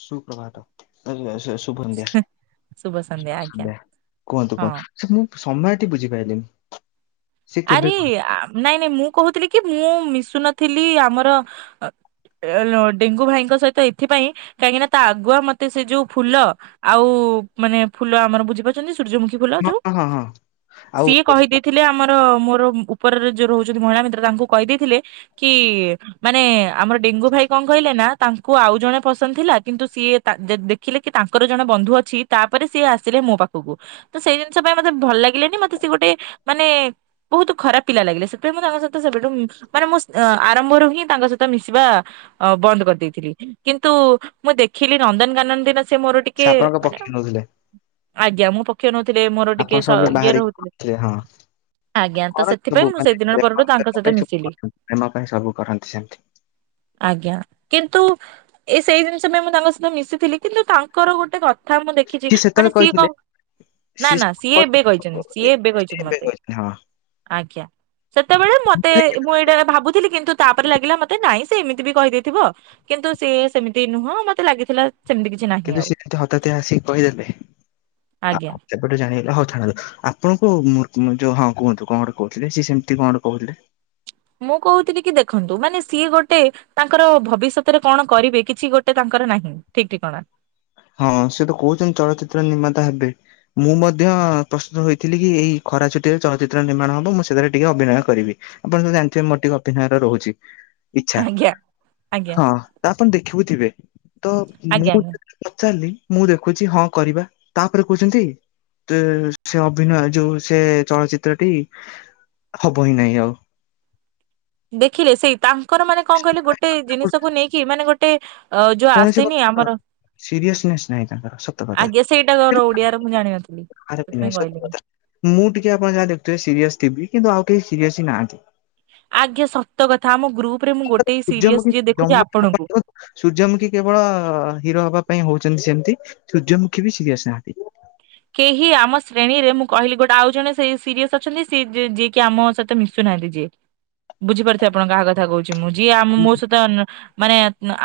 ଶୁପ୍ରଭାତ [unintelligible] ଶୁଭନ୍ଧ୍ୟା। ଶୁଭ ସନ୍ଧ୍ୟା ଆଜ୍ଞା ଶୁଭସନ୍ଧ୍ୟା କୁହନ୍ତୁ ହଁ କୁହନ୍ତୁ ସେ ମୁଁ ସମୟଟି ବୁଝିପାଇଲିିନି। ଆରେ ନାଇଁ ନାଇଁ ମୁଁ କହୁଥିଲି କି ମୁଁ ମିଶୁ ନଥିଲି ଆମର ଡେଙ୍ଗୁ ଭାଇଙ୍କ ସହିତ ଏଥିପାଇଁ କାହିଁକି ନା ତା ଆଗୁଆ ମତେ ସେ ଯୋଉ ଫୁଲ ଆଉ ମାନେ ଫୁଲ ଆମର ବୁଜିପାରୁଚନ୍ତି ସର୍ଯ୍ୟମୁଖୀ ଫୁଲ ହଁ ଯୋଉ ହଁ ହଁ ହଁ। ଆଉ ସିଏ କହିଦେଇଥିଲେ ଆମର ମୋର ଉପରରେ ଯୋଉ ରହୁଚନ୍ତି ମହିଳା ମିତ୍ର ତାଙ୍କୁ କହିଦେଇଥିଲେ କି ମାନେ ଆମର ଡେଙ୍ଗୁ ଭାଇ କଅଁ କହିଲ ନା ତାଙ୍କୁ ଆଉ ଜଣେ ପସନ୍ଦ ଥିଲା କିନ୍ତୁ ସିଏ ତା ଦେ-ଦେଖିଲେ କି ତାଙ୍କର ଜଣେ ବନ୍ଧୁ ଅଛି ତାପରେ ସିଏ ଆସିଲେ। ମୋ ପାଖକୁ ତ ସେଇ ଜିନିଷ ପାଇଁ ମତେ ଭଲ ଲାଗିଲେନି ମତେ ସେଏ ଗୋଟେ ମାନେ ବହୁତ ଖରାପ ପିଲା ଲାଗିଲେ ସେଥିପାଇଁ ମୁଁ ତାଙ୍କ ସହିତ ସେବେଠୁ ମାନେ ମୁଁ ଆରମ୍ଭରୁ ହିଁ ତାଙ୍କ ସହିତ ମିଶିବା ଅ ବନ୍ଦ କରିଦେଇଥିଲି କିନ୍ତୁ ମୁଁ ଦେଖିଲି ନନ୍ଦନକାନନ ଦିନ ସେ ମୋର ଟିକେ ଆପଣଙ୍କ ମାନେ ପକ୍ଷ ନଉଥିଲେ ଆଜ୍ଞା ମୁଁ ପକ୍ଷ ନ ଉଥିଲେ ମୋର ଆପଣ ଟିକେ ସ ସବୁ ବି ଇଏ ବାହାରିକି ରହୁଥିଲେ। ଥିଲେ ହଁ ଆଜ୍ଞା ତ କରନ୍ତି ସବୁ ସେଥିପାଇଁ ମୁଁ ମାନେ ସେଇଦିନ ପ୍ରେମ ପରଠୁ ତାଙ୍କ ପ୍ରେମ ସହିତ ପାଇଁ ସବୁ ମିଶିଲି। କରନ୍ତି ପ୍ରେମ ପାଇଁ ସବୁ କରନ୍ତି ସେମିତି ଆଜ୍ଞା କିନ୍ତୁ ଏ ସେଇ ଜିନିଷ ପାଇଁ ମୁଁ ତାଙ୍କ ସହିତ ମିଶିଥିଲି କିନ୍ତୁ ତାଙ୍କର ଗୋଟେ କ କଥା ମୁଁ ଦେଖିଛି ସିଏ ସେତେବେଳେ ମାନେ ସିଏ କହିଥିଲେ କଣ ନା ନା ସେତେବେଳେ ସିଏ ଏବେ କହିଛନ୍ତି କହିଥିଲେ, ଏ- ସିଏ ଏବେ ସେ କହିଛନ୍ତି ମତେ। ହଁ ଆଜ୍ଞା ସେତେବେଳେ ମତେ ଭାଇ, ମୁଁ ଏଇଟା ଭାବୁଥିଲି କିନ୍ତୁ ତାପରେ ଲାଗିଲା ମତେ ନାଇଁ ସେ ଏମିତି ବି କହିଦେଇଥିବ କିନ୍ତୁ ସିଏ ସେମିତି ନୁହଁ ମତେ ଲାଗିଥିଲା ସେମିତି କିଛି ନାହିଁ କିନ୍ତୁ ଆଉ ସେ ହଠାତିିଆ ଆସିକି କହିଦେଲେ, ଆଜ୍ଞା। ସେବେଠୁ ଜାଣିଗଲି ହଉ ଆପଣଙ୍କୁ ଯୋଉ ହଁ କୁହନ୍ତୁ କଣ ଗୋଟେ କହୁଥିଲି ସିଏ ସେମିତି କଣ କହୁଥିଲେ। ମୁଁ କହୁଥିଲି କି ଦେଖନ୍ତୁ ମାନେ ସିଏ ଗୋଟେ ତାଙ୍କର ଭବିଷ୍ୟତରେ କଣ କରିବେ କିଛି ଗୋଟେ ତାଙ୍କ ଙ୍କର ନାହିଁ ଠିକଠିକଣା। ହଁ ସେ ତ କହୁଛନ୍ତି ଚଳଚିତ୍ର ନିର୍ମାତା ହେବେ। ମୁଁ ମଧ୍ୟ ପ୍ରସ୍ତୁତ ହୋଇଥିଲି କି ଏଇ ଖରା ଛୁଟିରେ ଚଳଚ୍ଚିତ୍ର ନିର୍ମାଣ ହବ ମୁଁ ସେଥିରେ ଟିକେ ଅଭିନୟ କରିବି। ଆପଣ ଯୋଉ ଜାଣିଥିବେ ମୋର ଟିକେ ଅଭିନୟରେ ରହୁଛି। ଇଚ୍ଛା। ଆଜ୍ଞା ଆଜ୍ଞା ହଁ ତ ଆପଣ ଦେଖିବୁଥିବେ। ତ ଆଜ୍ଞା ମୁଁ ଆଜ୍ଞା। ପଚାରିଲି ମୁଁ ଦେଖୁଛି ହଁ କରିବା ତାପରେ କହୁଛନ୍ତି ତ ସେ ଅଭିନୟ ଯୋଉ ସେ ଚଳଚିତ୍ରଟି ହବ ହିଁ ନାଇଁ ଆଉ। ଦେଖିଲେ ସେଇ ତାଙ୍କର ମାନେ କଣ କହିଲେ ଗୋଟେ ଜିନିଷକୁ ନେଇକି ମାନେ ଗୋଟେ ଆଉ ଯୋଉ ଆସିନି ଆମର ସିରିଏସନେସ୍ ନାହିଁ ତାଙ୍କର ସତ କଥା। ଆଜ୍ଞା ସେଇଟା କର ଓଡିଆରେ ମୁଁ ଜାଣିନଥିଲି। ଆରେ ସେଥିପାଇଁ ସତ କହିଲିନି କଥା। ମୁଁ ଟିକେ ଆପଣ ଯାହା ଦେଖୁଥିବେ ସିରିଏସ ଥିବି। କିନ୍ତୁ ଆଉ କେହି ସିରିଏସ ହିଁ ନାହାନ୍ତି। ଆଜ୍ଞା ସତ କଥା ଆମ ଗ୍ରୁପ ରେ ମୁଁ ଗୋଟେ ହିଁ ସିରିଏସ ସୂର୍ଯ୍ୟମୁଖୀ ଯିଏ ଦେଖୁଛି ଜମା ଆପଣଙ୍କୁ। ଆପଣ ସୂର୍ଯ୍ୟମୁଖୀ କେବଳ ହିରୋ ହବା ପାଇଁ ହଉଛନ୍ତି ସେମତି। ସୂର୍ଯ୍ୟମୁଖୀ ବି ସିିରିଏସ ନାହାନ୍ତି। କେହି ଆମ ଶ୍ରେଣୀରେ ମୁଁ କହିଲି ଗୋଟେ ଆଉ ଜଣେ ସେ ସିରିଏସ ଅଛନ୍ତି ସି ଯି-ଯି-ଯିଏକି ଆମ ସହିତ ମିଶୁ ନାହାଁନ୍ତି ଯିଏ। ବୁଝିପାରୁଥିବେ ଆପଣ କାହା କଥା କହୁ ମୁଁ ଯିଏ ଆମ ମୋ ସହିତ ମାନେ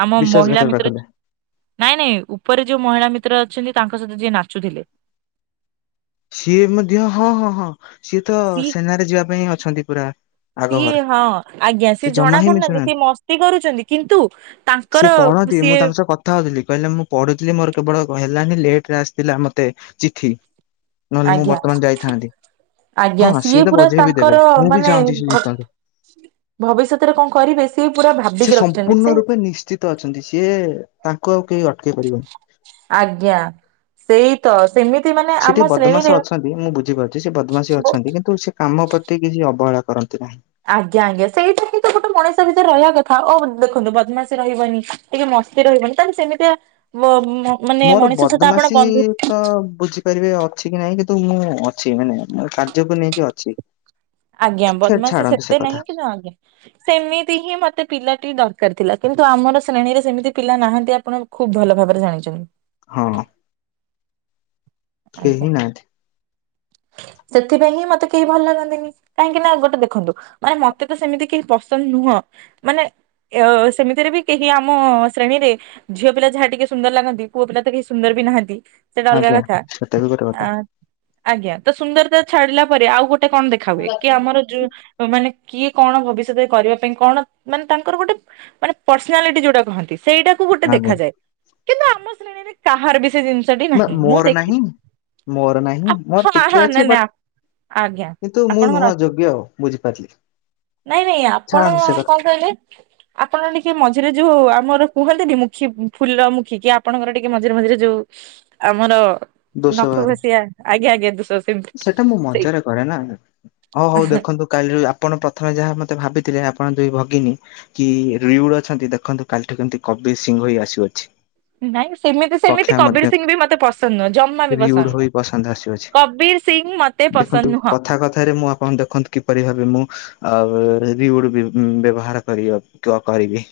ଆମ ମହିଳା ବିଶ୍ୱାସଘାତକଟା ମିତ୍ର କଲେ ନାଇଁ ନାଇଁ। ଉପରେ ଯୋଉ ମହିଳା ମିତ୍ର ଅଛନ୍ତି ତାଙ୍କ ସହିତ ଯିଏ ନାଚୁଥିଲେ। ସିଏ ମଧ୍ୟ ହଁ ହଁ ହଁ ସିଏ ତ ସେନାରେ ଯିବା ପାଇଁ ଅଛନ୍ତି ପୁରା। ଆଗଭର ସିଏ ହଁ ଆଜ୍ଞା ସେ ସିଏ ଜମା ଜଣା ହିଁ ପଡୁନାହାନ୍ତି ସିଏ ମିଶୁନାହାନ୍ତି। ମସ୍ତି କରୁଛନ୍ତି କିନ୍ତୁ ସିଏ ତାଙ୍କର ପଢନ୍ତି ମୁଁ ସିଏ ତାଙ୍କ ସହ କଥା ହଉଥିଲି କହିଲେ ମୁଁ ପଢୁଥିଲି ମୋର କେବଳ ଘ ହେଲାନି ଲେଟରେ ଆସିଥିଲା ମତେ ଚିଠି। ନହେଲେ ମୁଁ ଆଜ୍ଞା ବର୍ତ୍ତମାନ ଯାଇଥାନ୍ତି। ଆଜ୍ଞା ହଁ ସିଏ ତ ପୁରା ବଜେଇ ବିି ତାଙ୍କର ଦେବେ। ମୁଁ ବି ମାନେ ଚାହୁଁଛି ସେ ଭ ଜିତନ୍ତୁ। ଭବିଷ୍ୟତରେ କଣ କରିବେ ସିଏ ପୁରା ସେ ଭାବିକି ରଖିଛନ୍ତି ସମ୍ପୂର୍ଣ୍ଣ ସେ ରୂପେ ନିଶ୍ଚିତ ଅଛନ୍ତି ସିଏ ତା ଙ୍କୁ ଆଉ କିଏ ଅ ଆଜ୍ଞା ସେଇ ତ। ସେମିତି ମାନେ ସେ ଟିକେ ଆମ ଶ୍ରେଣୀରେ ବଦମାସ ଅଛନ୍ତି ମୁଁ ବୁଝିପାରୁଛି ସେ ବଦମାସୀ ଅଛନ୍ତି କିନ୍ତୁ ସେ କାମ ପ୍ରତି କିଛି ଅବହେଳା କରନ୍ତି ନାହିଁ। ଆଜ୍ଞା ଆଜ୍ଞା ସେଇଟା ହିଁ ତ ଗୋଟେ ମଣିଷ ଭିତରେ ରହିବା କଥା ଓ ଦେଖନ୍ତୁ ବଦମାସୀ ରହିବନି ଟିକେ ମ ସ୍ତି ରହିବନି ତାହେଲେ ସେମିତିଆ ବ ମୋର ବଦମାସୀ ତ ବୁଝିପାରିବେ ଅଛି କି ନାଇଁ କି ମୁଁ ଅଛି ମାନେ ମୋ କାର୍ଯ୍ୟକୁ ନେଇକି ଅଛି। ଆଜ୍ଞା ଖେ- ବଦ୍ମାସୀ ଛାଡନ୍ତୁ ସେ ସେତେ କଥା ନାହିଁ କିନ୍ତୁ ଆଜ୍ଞା ସେମିତି ହିଁ ମତେ ପିଲାଟି ଦରକାର ଥିଲା। କିନ୍ତୁ ଆମର ଶ୍ରେଣୀରେ ସେମିତି ପିଲା ନାହାନ୍ତି ଆପଣ ଖୁବ୍ ଭଲ ଭାବରେ ଜାଣିଛନ୍ତି। ହଁ। ଆଜ୍ଞା କେହି ନାହାନ୍ତି। [inaudible] ସେଥିପାଇଁ ହିଁ ମତେ କେହି ଭଲ ଲାଗନ୍ତିନି। କାହିଁକି ନା ଗୋଟେ ଦେଖନ୍ତୁ ମାନେ ମତେ ତ ସେମିତି କେହି ପସନ୍ଦ ନୁହଁ। ହଁ ମାନେ ଅ ସେମିତିରେ ବି କେହି ଆମ ଶ୍ରେଣୀରେ ଝିଅ ପିଲା ଯାହା ଟିକେ ସୁନ୍ଦର ଲାଗନ୍ତି। ପୁଅ ପିଲା ତ କେହି ସୁନ୍ଦର ବି ନାହାନ୍ତି। ସେଇଟା ଅଲଗା ଆଜ୍ଞା କଥା। ସେଟା ବି ଗୋଟେ କଥା। ଆ ଆଜ୍ଞା ତ ସୁନ୍ଦରତା ଛାଡିଲା ପରେ ଆଉ ଗୋଟେ କଣ ଦେଖା ହୁଏ କି ଆମର ଯୋଉ ମାନେ କିଏ କଣ ଭବିଷ୍ୟତରେ କରିବା ପାଇଁ କଣ ମାନେ ତାଙ୍କର ଗୋଟେ ମାନେ ପର୍ସନାଲିଟି ଯୋଉଟା କହନ୍ତି। ସେଇଟାକୁ ଗୋଟେ ଆଜ୍ଞା ଦେଖାଯାଏ କିନ୍ତୁ ଆମ ଶ୍ରେଣୀରେ କାହାର ବି ସେ ଜିନ ମୋ ମୋର ନାହିଁ ମୋର ନାହିଁ ମୋର ହଁ ଟିକେ ହଁ ଅଛି ନାଇଁ ନାଇଁ ବଟ ଆଜ୍ଞା କିନ୍ତୁ ମୁଁ ଆପଣଙ୍କର ନୁହଁ ଅଛି ଯୋଗ୍ୟ ବୁଝିପାରିଲି। ନାଇଁ ନାଇଁ ଆପଣ ଛାଡ଼ନ୍ତୁ ସେ କଥା କଣ କହିଲେ ଆପଣ ଟିକେ ମଜ ମଝିରେ ଯୋଉଁ ଆମର କୁହନ୍ତିନି ମୁଖୀ ଫୁଲ ମୁଖୀ କି ଆପଣଙ୍କର ଟିକେ ମଝିରେ ମଝିରେ ଯୋଉଁ ଆମର ଦୋଷ ନଖ ବାହାରେ ଖସିଆ ଆଜ୍ଞା ଆଜ୍ଞା ଦୁଶ ସେଟା ମୁଁ ସେଇ। ମଜାରେ କରେ ନା ହଉ ହଉ ଦେଖନ୍ତୁ କାଲିରୁ ଆପଣ ପ୍ରଥମେ ଯାହା ମ ମତେ ଭାବିଥିଲେ ଆପଣ ଦୁଇ ଭଗିନୀ କି ରିଉଡ ଅଛନ୍ତି ଦେଖନ୍ତୁ କାଲିଠୁ କେମିତି କବିର ସିଂହ ଆସୁଅଛି। ନାଇଁ ସେମିତି ସେମିତି କକ୍ଷା ମଧ୍ୟ କବିର ସିଂଘ ବି ମତେ ପସନ୍ଦ ନୁହଁ। ଜମା ବି ରିଉଡ ପସନ୍ଦ ହୋଇ ନୁହ ପସନ୍ଦ ଆସୁଅଛି। କବୀର ସିଂ ମତେ ପସନ୍ଦ ଦେଖନ୍ତୁ ନୁହଁ କଥା କଥାରେ ମୁଁ ଆପଣ ଦେଖନ୍ତୁ କିପରି ଭାବେ ମୁଁ ଆଉ ରିଉଡ ବି ବ୍ୟବହାର କରିବ କ-କରିବି।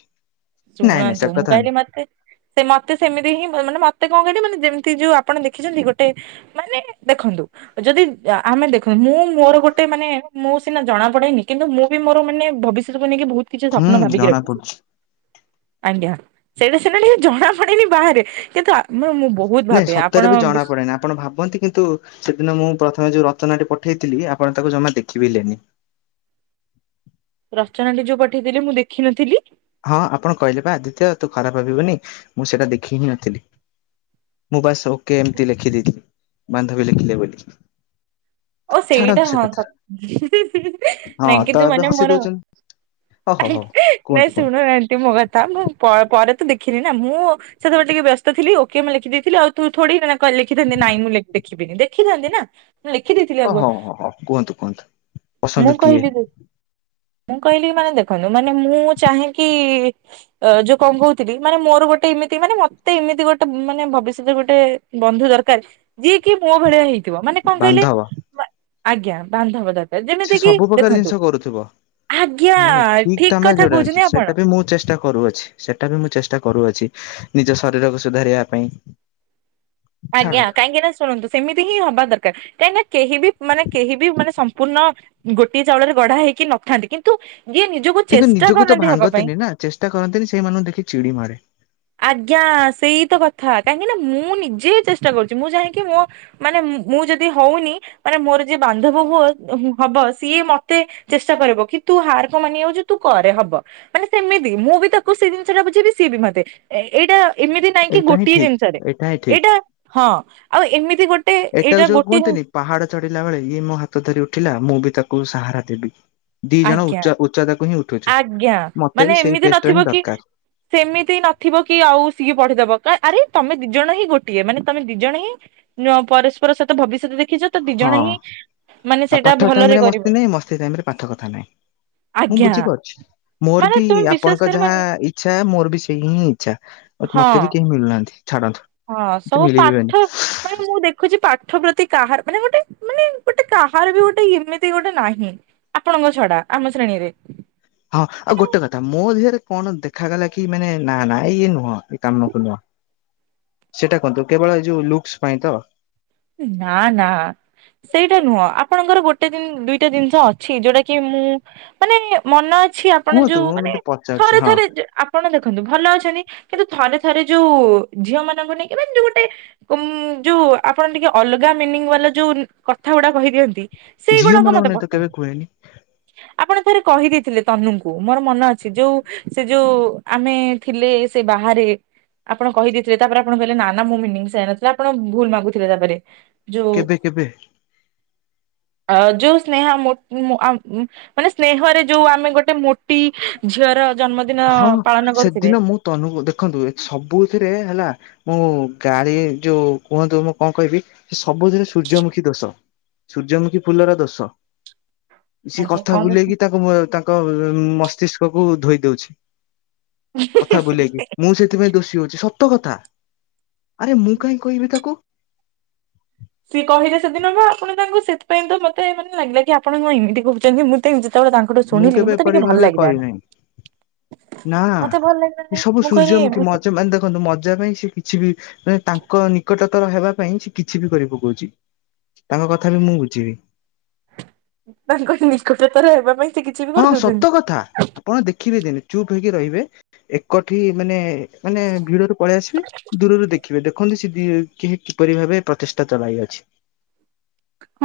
ଶୁଣନ୍ତୁ ମୁଁ କହିଲି ମତେ ସେ ମତେ ସେମିତି ହିଁ ଭ ମାନେ ମତେ ଙ୍କ କହିଲେ ମାନେ ଯେମିତି ଯୋଉ ଆପଣ ଦେଖିଛନ୍ତି ଗୋଟେ ମାନେ ଦେଖନ୍ତୁ ଯଦି ଆ-ଆମେ ଦେଖୁନ୍ତୁ ମୁଁ ମୁଁ ମୋର ଗୋଟେ ମାନେ ମୁଁ ସିନା ଜଣାପଡ଼େନି କିନ୍ତୁ ମୁଁ ବି ମୋର ମାନେ ଭବିଷ୍ୟତ ନେଇକି ବହୁତ କିଛି ହୁଁ ସପ୍ନ ଭାବିକି ଜଣା ରଖିଛି ପଡୁଛି। ଆଜ୍ଞା ସେଇଟା ସିନା ଟିକେ ଜଣା ପଡେନି ବାହାରେ କିନ୍ତୁ ଆମ ମୁଁ ବହୁତ ନାଇଁ ଭାବେ ଆପଣ ସତରେ ବି ଜଣା ବିଶ୍- ପଡେନି ଆପଣ ଭାବନ୍ତି କିନ୍ତୁ ସେଦିନ ମୁଁ ପ୍ରଥମେ ଯୋଉ ରଚନାଟି ପଢି ପଠେଇଥିଲି ଆପଣ ତାକୁ ଜମା ଦେଖିବେଲେନି ରଚନାଟି ଯୋଉଁ ପଠେଇଥିଲେ ମୁଁ ଦେଖିନଥିଲି। ହଁ ଆପଣ କହିଲେ ବା ଆଦିତ୍ୟ ତୁ ଖରାପ ଭାବିବୁନି ମୁଁ ସେଇଟା ଦେଖି ହିଁ ନଥିଲି ମୁଁ ବାସ ଓକେ ଏମିତି ଲେଖିଦଥିଲି ବାନ୍ଧବୀ ଲେଖିଲେ ବୋଲି। ଓ ସେଇଟା ଛାଡନ୍ତୁ ସେ ହଁ ସ କଥା [inaudible] ନାଇଁ ହଁ ତ କିନ୍ତୁ ଏବେ ମାନେ ହସି ମୋର ଦଉଛନ୍ତି ଓ ହୋ ହୋ। [inaudible] ନାଇଁ କୁହନ୍ତୁ ଶୁଣ କୁହନ୍ତୁ ନାଟି ମୋ କଥା ମୁଁ ପ ପରେ ତ ଦେଖିନି ନା ମୁଁ ସେତେବେଳେ ଟିକେ ବ୍ୟସ୍ତ ଥିଲି ଓକେ ମୁଁ ଲେଖିଦେଇଥିଲି ଆଉ ତୁ ଥୋଡିନା ଲେଖିଥାନ୍ତି ନାଇଁ ଦେଖିବିନି ଦେଖିଥାାନ୍ତି ନା ମୁଁ ଦେଇଥିଲି ଓ ଆଗୁଆ ହୋ ହ ହଁ କୁହନ୍ତୁ କୁହନ୍ତୁ ମୁଁ ପସନ୍ଦ କିଏ କହିଲି ଦେ- ମୁଁ କହିଲି କି ମାନେ ଦେଖନ୍ତୁ ମାନେ ମୁଁ ଚାହିଁକି ଯୋଉଁ କଣ କହୁଥିଲି ମାନେ ମୋର ଗୋଟେ ଏମିତି ମାନେ ମତେ ଏମିତି ଗୋଟେ ମାନେ ଭବିଷ୍ୟତରେ ଗୋଟେ ବନ୍ଧୁ ଦରକାର ଯିଏ କି ମୋ ଭଳିଆ ହୋଇ ଥିବ ମାନେ କଣ କହିଲେ ବାନ୍ଧବ। ଆଜ୍ଞା ବାନ୍ଧଵ ଦା ସେ ସବୁ ପ୍ରକାର ଜିନିଷ କରୁଥିବ। ଆଜ୍ଞା ମାନେ ଠିକ ତମେ କଥା ଯୋଉଟା କହୁଛନ୍ତି ଆପଣ ସେଟା ବି ମୁଁ ଚେଷ୍ଟା କରୁଅଛି ସେଇଟା ବି ମୁଁ ଚେଷ୍ଟା କରୁଅଛି ନିଜ ଶରୀରକୁ ସୁଧାରିବା ପାଇଁ ଆଜ୍ଞା ଛାଡ଼ନ୍ତୁ। କାହିଁକି ନା ଶୁଣନ୍ତୁ ସେମିତି ହିଁ ହବା ଦରକାର କାହିଁକି ନା କେହି ବି ମାନେ କେହି ବି ମାନେ ସମ୍ପୂର୍ଣ୍ଣ ଗୋଟିଏ ଚାଉଳରେ ଗଢା ହେଇକି ନଥାନ୍ତି କିନ୍ତୁ ଯିଏ ନିଜକୁ କିନ୍ତୁ ଚେଷ୍ଟା ନିଜକୁ ତ କରନ୍ତି ହବା ପାଇଁ ଭାଙ୍ଗନ୍ତିନି ନା ଚେଷ୍ଟା କରନ୍ତିନି ସେଇମାନଙ୍କୁ ଦେଖି ଚିଡି ମାରେ ଆଜ୍ଞା ସେଇ ତ କଥା କାହିଁକି ନାଁ ମୁଁ ନିଜେ ଚେଷ୍ଟା କରୁଛି ମୁଁ ଯାଇକି ମୋ ମାନେ ମୁଁ ଯଦି ହଉନି ମାନେ ମୋର ଯିଏ ବାନ୍ଧବ ହୁଅ ହବ ସିଏ ମତେ ଚେଷ୍ଟା କରିବ କି ତୁ ହାର କ ମାନ ଯାଉଛ ତୁ କରେ ହବ ମାନେ ସେମିତି ମୁଁ ମୁ ତାକୁ ସେ ଜିନିଷ ଟା ବୁଝିବି ସିଏ ବି ମତେ ଏଇଟା ଏମିତି ନାଇଁ କି ଏଇଟା ହିଁ ଗୋଟିଏ ଠିକ। ଜିନିଷରେ ହିଁ ଠିକ ଏଇଟା ହଁ ହଁ ଆଉ ଏମିତି ଗୋଟେ ଏଇଟା ଏଇଟାକୁ ଯୋଉଁ ଗୋଟେ କୁହନ୍ତିନି ପାହାଡ ଚଢିଲା ବେଳେ ଇଏ ମୋ ହାତ ଧରି ଉଠିଲା ମୁଁ ବି ତାକୁ ସହାରା ଦେବି। ଦି ଜଣ ଆଜ୍ଞା ଉଚ୍ଚ ଉଚ୍ଚତାକୁ ହିଁ ଉଠୁଛୁ ଆଜ୍ଞା ମତେ ମାନେ ବି ସେଇ ଏମିତି ଟେଷ୍ଟ ହିଁ ନଥିବ କି ଦରକାର ସେମିତି ନଥିବ କି ଆଉ ସିଏ ପଢିଦବ କ ଆରେ ତମ ଦି ଜଣ ହିଁ ଗୋଟିଏ ମାନେ ତମେ ଦି ଜଣ ହିଁ ପରସ୍ପର ସହିତ ଭବିଷ୍ୟତରେ ଦେଖିଛ ତ ଦି ହଁ। ଜଣ ହିଁ ମାନେ ଆଉ ସେଇଟା ପାଠ ଟାଇମ ଭଲରେ ରେ ମସ୍ତି କରିବ ନାହିଁ ମସ୍ତି ଟାଇମ ରେ ପାଠ କଥା ନାଇଁ ମୁଁ ଆଜ୍ଞା ବୁଝିପାରୁଛି ମୋର ମାନେ ବି ତୁମେ ବିଶ୍ଵାସ ଆପଣଙ୍କ ଯାହା କରିବନି ଇଚ୍ଛା ମୋର ବି ସେଇ ହିଁ ଇଚ୍ଛା ହଁ ମତେ ବି କେହି ମିଳୁନାହାନ୍ତି। ଛାଡନ୍ତୁ ହଁ ମତେ ସବୁ ମିଳିବିବେନି। ପାଠ ମାନ ମୁଁ ଦେଖୁଛି ପାଠ ପାଠ ପ୍ରତି କାହାର ମାନେ ଗୋଟେ ମାନେ ଗୋଟେ କାହାର ବି ଗୋଟେ ଏମିତି ଗୋଟେ ନାହିଁ ଆପଣଙ୍କ ଛଡା ଆମ ଶ୍ରେଣୀରେ। ହଁ ଆଉ ଗୋଟେ କଥା ମୋ ଦେହରେ କଣ ଦେଖାଗଲା କି ମାନେ ନା ନା ଇଏ ନୁହଁ ଏ କାମକୁ ନୁହଁ। [inaudible] ସେଟା କୁହନ୍ତୁ କେବଳ ଏଇ ଯୋଉ ଲୁକ୍ସ ପାଇଁ ତ। ନା ନା ସେଇଟା ନୁହଁ ଆପଣଙ୍କର ଗୋଟେ ଦୁଇଟା ଜିନିଷ ଅଛି ଯୋଉଟା କି ମୁଁ ମାନେ ମନ କିଛି ଆପଣ କୁହନ୍ତୁ ଯୋଉ ମୁଁ ମାନେ ମତେ ପଚାରୁଛି ଥରେ ହଁ। ଥରେ ଆପଣ ଦେଖନ୍ତୁ ଭଲ ଅଛନ୍ତି କିନ୍ତୁ ଥରେ ଥରେ ଯୋଉ ଝିଅ ମାନଙ୍କୁ ନେଇକି ମାନେ ଯୋଉ ଗୋଟେ ଉ ଯୋଉ ଆପଣ ଟିକେ ଅଲଗା ମିନିଂ ବାଲା ଯୋଉ କଥା ଗୁଡା କହିଦିଅନ୍ତି ସେଇ ଝିଅ ଗୁଣକ ମାନଙ୍କ ମତେ ନାଇ ତ ପସନ୍ଦ କେବେ କୁହେନି ଆପଣ ପରେରେ କହିଦେଇଥିଲେ ତନୁଙ୍କୁ ମୋର ମନ ଅଛି ଯୋଉ ସେ ଯୋଉ ଆମେ ଥିଲେ ସେ ବାହାରେ ଆପଣ କହିଦେଇଥିଲେ ତାପରେ ଆପଣ କହିଲେ ନା ନା ମୁଁ ମିନିଂ ଯାଇନଥିଲା ଆପଣ ଭୁଲ ମାଗୁଥିଲେ ତାପରେ ଯୋଉ କେବେ? କେବେ? [inaudible] ଯୋଉ ସ୍ନେ [unintelligible] ମାନେ ସ୍ନେହରେ ଯୋଉ ଆମେ ଗୋଟେ ମୋଟି ଝିଅର ଜନ୍ମଦିନ ହଁ। ପାଳନ କରୁଥିଲେ ସେଦିନ ମୁଁ ତନୁଙ୍କୁ। ଦେଖନ୍ତୁ, ସବୁଥିରେ ହେଲା ମୁଁ ଗାଳି ଯୋଉ କୁହନ୍ତୁ ମୁଁ କଣ କହିବି। ସେ ସବୁଥିରେ ସୂର୍ଯ୍ୟମୁଖୀ ଦୋଷ। ସୂର୍ଯ୍ୟମୁଖୀ ଫୁଲର ଦୋସ ସେ ଆଜ୍ଞା କଥା କଣ ବୁଲେଇକି କରୁଛନ୍ତି? ତାଙ୍କ, ତାଙ୍କ ମସ୍ତିଷ୍କକୁ ଧୋଇ ଦେଉଛି। କଥା ବୁଲେଇକି। ମୁଁ ସେଥିପାଇଁ ଦୋଷୀ ହଉଛି। ସତ କଥା। ଆରେ ମୁଁ କାହିଁକି କହିବି ତାକୁ। ସିଏ କହିଲେ ସେଦିନ ବା ଆପଣ ତାଙ୍କୁ ସେଥିପାଇଁ ତ ମତେ ମାନେ ଲାଗିଲା କି ଆପଣ କ ଏମିତି କହୁଛନ୍ତି ମୁଁ ତ ଯେତେବେଳେ ତାଙ୍କଠୁ ମୁଁ ଶୁଣିଲି କେବେ ମତେ ଏପରି ଟିକେ ଭଲ ଭାବେ ଲାଗିଲାନି କହିନାହିଁ। ନାଁ। ମତେ ଭଲ ସେ ଲାଗିଲାନି ସବୁ ମୁଁ କହିଲି ସୂର୍ଯ୍ୟମୁଖୀ। ଏମିତି ମଜା ମାନେ ଦେଖନ୍ତୁ, ମଜା ପାଇଁ ସେ କିଛି ବି ମାନେ ତାଙ୍କ ନିକଟ ର ହେବା ପାଇଁ ସେ କିଛି ବି କରି ପକଉଛି। ତାଙ୍କ କଥା ବି ମୁଁ ବୁଝିବି। ତାଙ୍କ ନିକଟଥର ହେବା ପାଇଁ ସେ କିଛି ବି ହଁ କରିଦଉଛନ୍ତି ସତ କଥା। ଆପଣ ଦେଖିବେ ଦିନେ। ଚୁପ ହେଇକି ରହିବେ। ଏକଠି ମାନେ ମାନେ ଭିଡରୁ ପଳେଇ ଆସିବେ। ଦୂରରୁ ଦେଖିବେ ଦେଖିବେ ଦେଖନ୍ତୁ ସେ କିପରି ଭାବେ ପ୍ରଚେଷ୍ଟା ଚଳାଇଅଛି।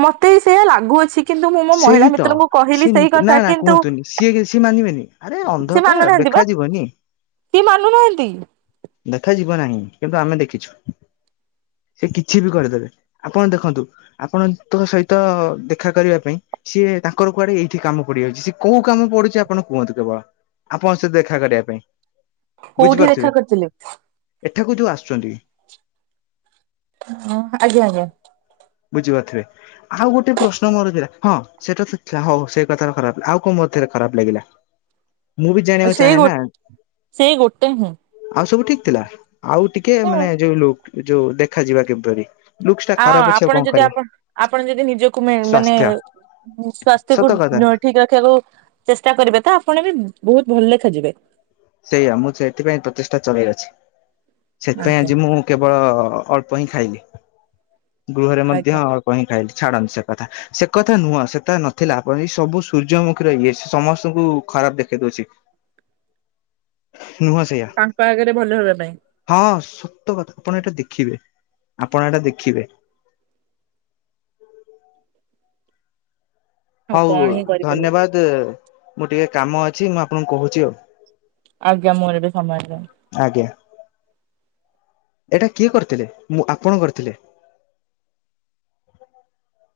ମତେ ସେଇୟା ଲାଗୁଅଛି। କିନ୍ତୁ, ମୁଁ ମୋ ସେହି ମହିଳା ତ ମିତ୍ରଙ୍କୁ ସିଏ କହିଲି ସେଇ ନା କଥା ନା କି କୁହନ୍ତୁନି ସିଏ, ସିଏ ମାନିବେନି ଆରେ ସେ ଅନ୍ଧପା ମାନୁନାହାନ୍ତି ବା ଦେଖାଯିବନି। [unintelligible] ଦେଖାଯିବ ନାହିଁ। କିନ୍ତୁ ଆମେ ଦେଖିଛୁ‌। ସେ କିଛି ବି କରିଦେବେ। ଆପଣ ଦେଖନ୍ତୁ, ଆପଣ ତାଙ୍କ ସହିତ ଦେଖା କରିବା ପାଇଁ ସିଏ ତାଙ୍କର କୁଆଡେ ଏଇଠି କାମ ପଡିଯାଉଛି। ସେ କୋଉ କାମ ପଡୁଛି ଆପଣ କୁହନ୍ତୁ। କେବଳ ଆପଣ ସେ ଦେଖା କରିବା ପାଇଁ। କୋଉଠି ବୁଝିପାରୁଥିବେ ଦେଖା କରିଥିଲେ? ଏଠାକୁ ଯୋଉ ଆସୁଛନ୍ତି ହଁ ।ଆଜ୍ଞା, ଆଜ୍ଞା। ବୁଝିପାରୁଥିବେ। ଆଉ ଗୋଟେ ପ୍ରଶ୍ନ ମୋର ଥିଲା। ହଁ, ସେଟା ତ ଥିଲା। ହଉ ସେଇ କଥା ଖରାପଥିଲା ଆଉ କଣ ରେ, ଖରାପ ଲାଗିଲା। ମୁଁ ବି ଜାଣିବାକୁ ସେଇ ଚାହେଁ ଗୋ ନା ସେଇ ଗୋ ଆଉ ସବୁ ଠିକ ଥିଲା। ଆଉ ଟିକେ ମାନେ ଯୋଉ ଯୋଉ ଦେଖାଯିବା କିପରି? ଲୁକ୍ ଟା ଆ ଖରାପ ଅଛି ଆପଣ କଣ ଯଦି। କରିବା ଆପଣ, ଆପଣ ଯଦି ନିଜକୁ ମାନେ ସ୍ୱାସ୍ଥ୍ୟ ସ୍ଵାସ୍ଥ୍ୟକୁ ସତ କଥା। ଠିକ ରଖିବାକୁ ଚେଷ୍ଟା କରିବେ ତ ଆପଣ ବି ବହୁତ ଭଲ ଦେଖା ଯିବେ। ସେଇଆ ମୁଁ ସେଥିପାଇଁ ପ୍ରଚେଷ୍ଟା ଚଲେଇ ଅଛି। ସେଥପାଇଁ ଆଜ୍ଞା ଆଜି ମୁଁ କେବଳ ଅଳ୍ପ ହିଁ ଖାଇଲି। ଗୃହରେ ମଧ୍ୟ ଆଜ୍ଞା ଅଳ୍ପ ହିଁ ଖାଇଲି। ଛାଡ଼ନ୍ତୁ ସେ କଥା। ସେ କଥା ନୁହଁ। ସେଟା ନଥିଲା, ଆପ ଏଇ ସବୁ ସୂର୍ଯ୍ୟମୁଖୀର ଇଏ, ସେ ସମସ୍ତୁଙ୍କୁ ଖରାପ ଦେଖେଇ ଦଉଛି। [inaudible] ନୁହଁ ସେଇଆ ତାଙ୍କ ଆଗରେ ଭଲ ହେବା ପାଇଁ ହଁ, ସତ କଥା। ଆପଣ ଏଇଟା ଦେଖିବେ। ଆପଣ ଏଟା ଦେଖିବେ। ଆଉ କଣ ହଉ ହିଁ କରିପାରିବା ଧନ୍ୟବାଦ। ମୋର ଟିକେ କାମ ଅଛି। ମୁଁ ଆପଣଙ୍କୁ କହୁଛି ଆଉ। ଆଜ୍ଞା ମୋର ଏବେ ସମୟ ହେଲାଣି। ଆଜ୍ଞା ଏଇଟା କିଏ କରିଥିଲେ? ମୁଁ ଆପଣ କରିଥିଲେ। [inaudible]